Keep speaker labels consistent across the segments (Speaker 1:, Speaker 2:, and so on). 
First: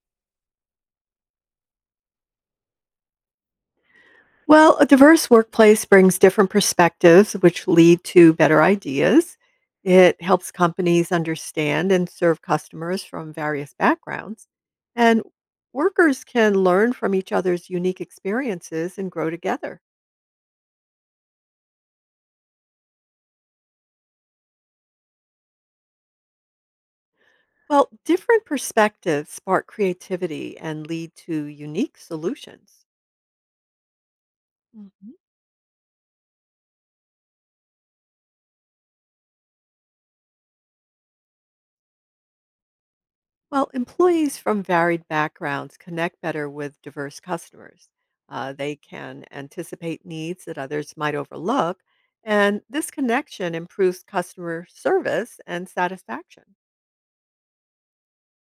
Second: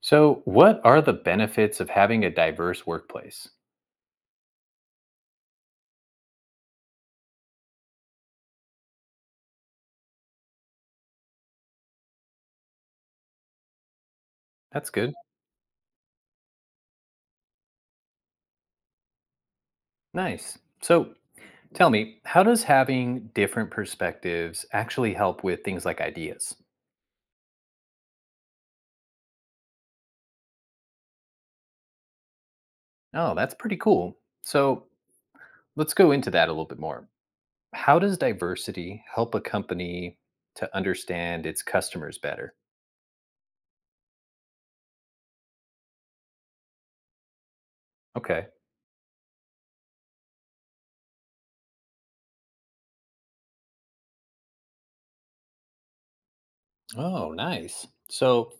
Speaker 1: So, what are the benefits of having a diverse workplace?
Speaker 2: Well, a diverse workplace brings different perspectives, which lead to better ideas. It helps companies understand and serve customers from various backgrounds.
Speaker 1: That's good.
Speaker 2: And workers can learn from each other's unique experiences and grow together.
Speaker 1: Nice. So, tell me, how does having different perspectives actually help with things like ideas?
Speaker 2: Well, different perspectives spark creativity and lead to unique solutions.
Speaker 1: Oh, that's pretty cool. So,
Speaker 2: Mhm.
Speaker 1: let's go into that a little bit more. How does diversity help a company to understand its customers better?
Speaker 2: Well, employees from varied backgrounds connect better with diverse customers.
Speaker 1: Okay.
Speaker 2: They can anticipate needs that others might overlook, and this connection improves customer service and satisfaction.
Speaker 1: Oh, nice. So,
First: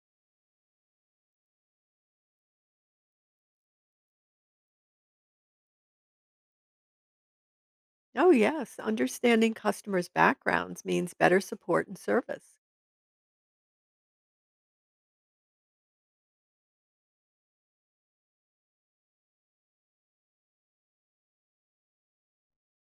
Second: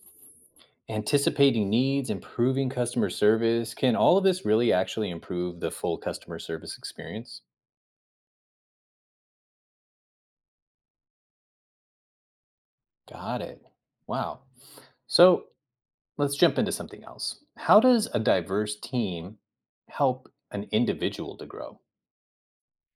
Speaker 1: anticipating needs, improving customer service, can all of this really actually improve the full customer service experience?
Speaker 2: Oh, yes, understanding customers' backgrounds means better support and service.
Speaker 1: Got it. Wow. So let's jump into something else. How does a diverse team help an individual to grow?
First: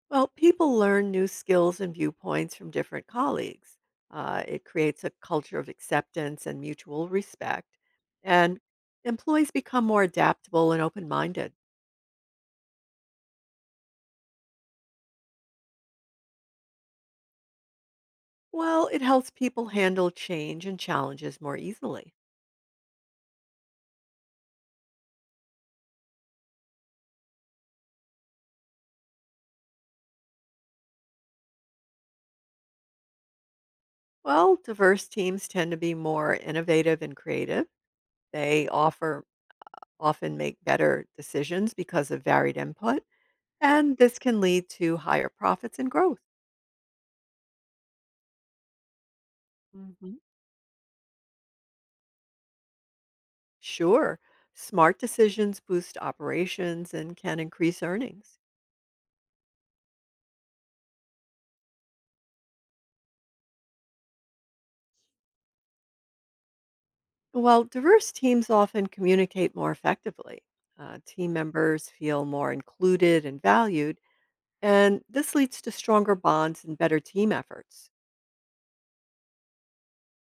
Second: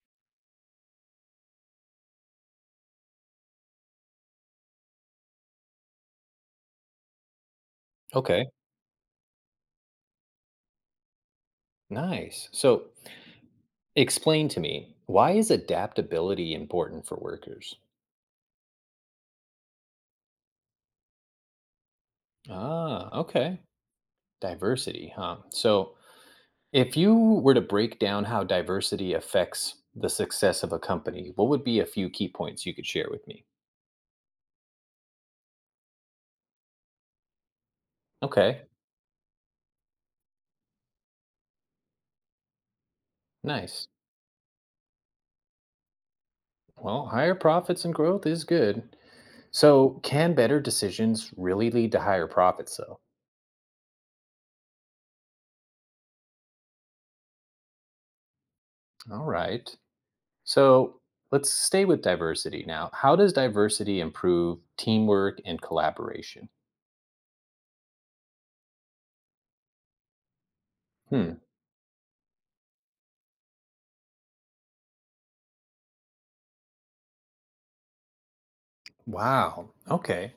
Speaker 2: Well, people learn new skills and viewpoints from different colleagues. It creates a culture of acceptance and mutual respect,
Speaker 1: Okay,
Speaker 2: and employees become more adaptable and open minded.
Speaker 1: nice. So explain to me why is adaptability important for workers?
Speaker 2: Well, it helps people handle change and challenges more easily.
Speaker 1: Ah, okay. Diversity, huh? So if you were to break down how diversity affects the success of a company, what would be a few key points you could share with me?
Speaker 2: Well, diverse teams tend to be more innovative and creative.
Speaker 1: Okay,
Speaker 2: They offer often make better decisions because of varied input,
Speaker 1: nice.
Speaker 2: and this can lead to higher profits and growth.
Speaker 1: Well, higher profits and growth is good. So,
Speaker 2: hmm
Speaker 1: can better decisions really lead to higher profits, though?
Speaker 2: Sure, smart decisions boost operations and can increase earnings.
Speaker 1: All right. So, let's stay with diversity now. How does diversity improve teamwork and collaboration?
Speaker 2: While diverse teams often communicate more effectively,
Speaker 1: Hmm.
Speaker 2: team members feel more included and valued, and this leads to stronger bonds and better team efforts.
Speaker 1: Wow. Okay.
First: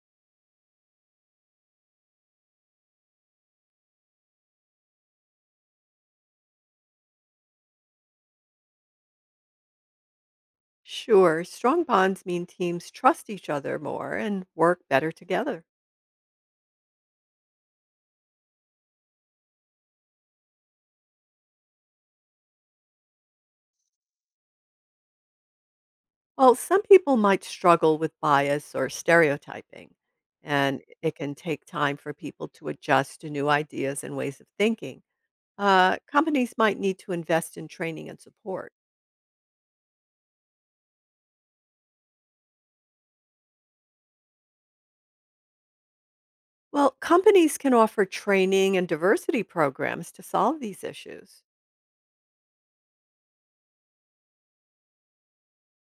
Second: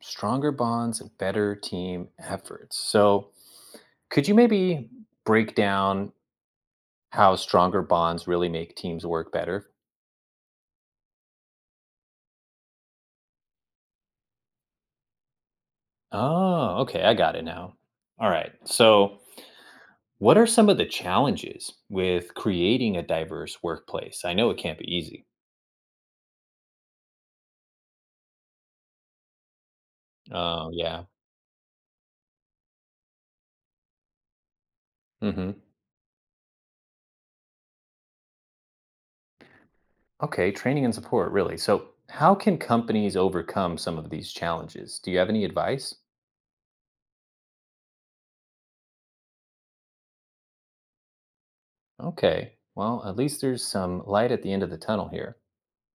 Speaker 1: Stronger bonds and better team efforts. So, could you maybe break down how stronger bonds really make teams work better?
Speaker 2: Sure, strong bonds mean teams trust each other more and work better together.
Speaker 1: Oh, okay. I got it now. All right. So, what are some of the challenges with creating a diverse workplace? I know it can't be easy.
Speaker 2: Well, some people might struggle with bias or stereotyping,
Speaker 1: Oh,
Speaker 2: and
Speaker 1: yeah.
Speaker 2: it can take time for people to adjust to new ideas and ways of thinking.
Speaker 1: hmm
Speaker 2: Companies might need to invest in training and support.
Speaker 1: Okay, training and support, really. So, how can companies overcome some of these challenges? Do you have any advice?
Speaker 2: Well, companies can offer training and diversity programs to solve these issues.
Speaker 1: Okay, well, at least there's some light at the end of the tunnel here.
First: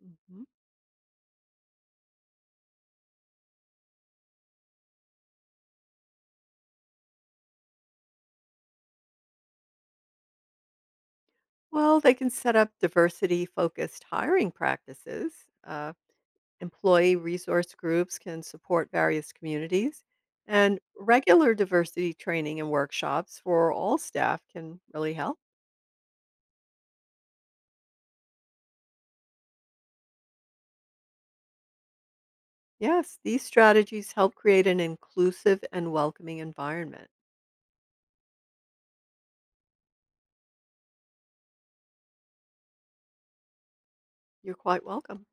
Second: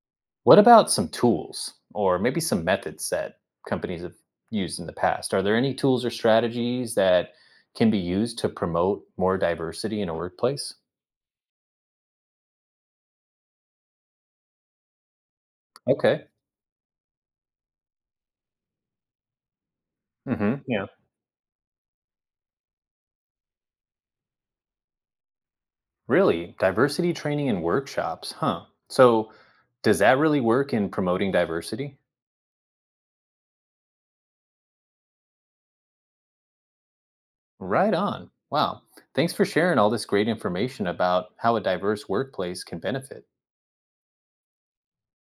Speaker 2: Mhm.
Speaker 1: What about some tools or maybe some methods that companies have used in the past? Are there any tools or strategies that can be used to promote more diversity in a workplace?
Speaker 2: Well, they can set up diversity focused hiring practices. Uh,
Speaker 1: Okay.
Speaker 2: Employee resource groups can support various communities,
Speaker 1: Hmm.
Speaker 2: and
Speaker 1: Yeah.
Speaker 2: regular diversity training and workshops for all staff can really help.
Speaker 1: Really? Diversity training and workshops, huh? So, does that really work in promoting diversity?
Speaker 2: Yes, these strategies help create an inclusive and welcoming environment.
Speaker 1: Right on. Wow. Thanks for sharing all this great information about how a diverse workplace can benefit.
Speaker 2: You're quite welcome.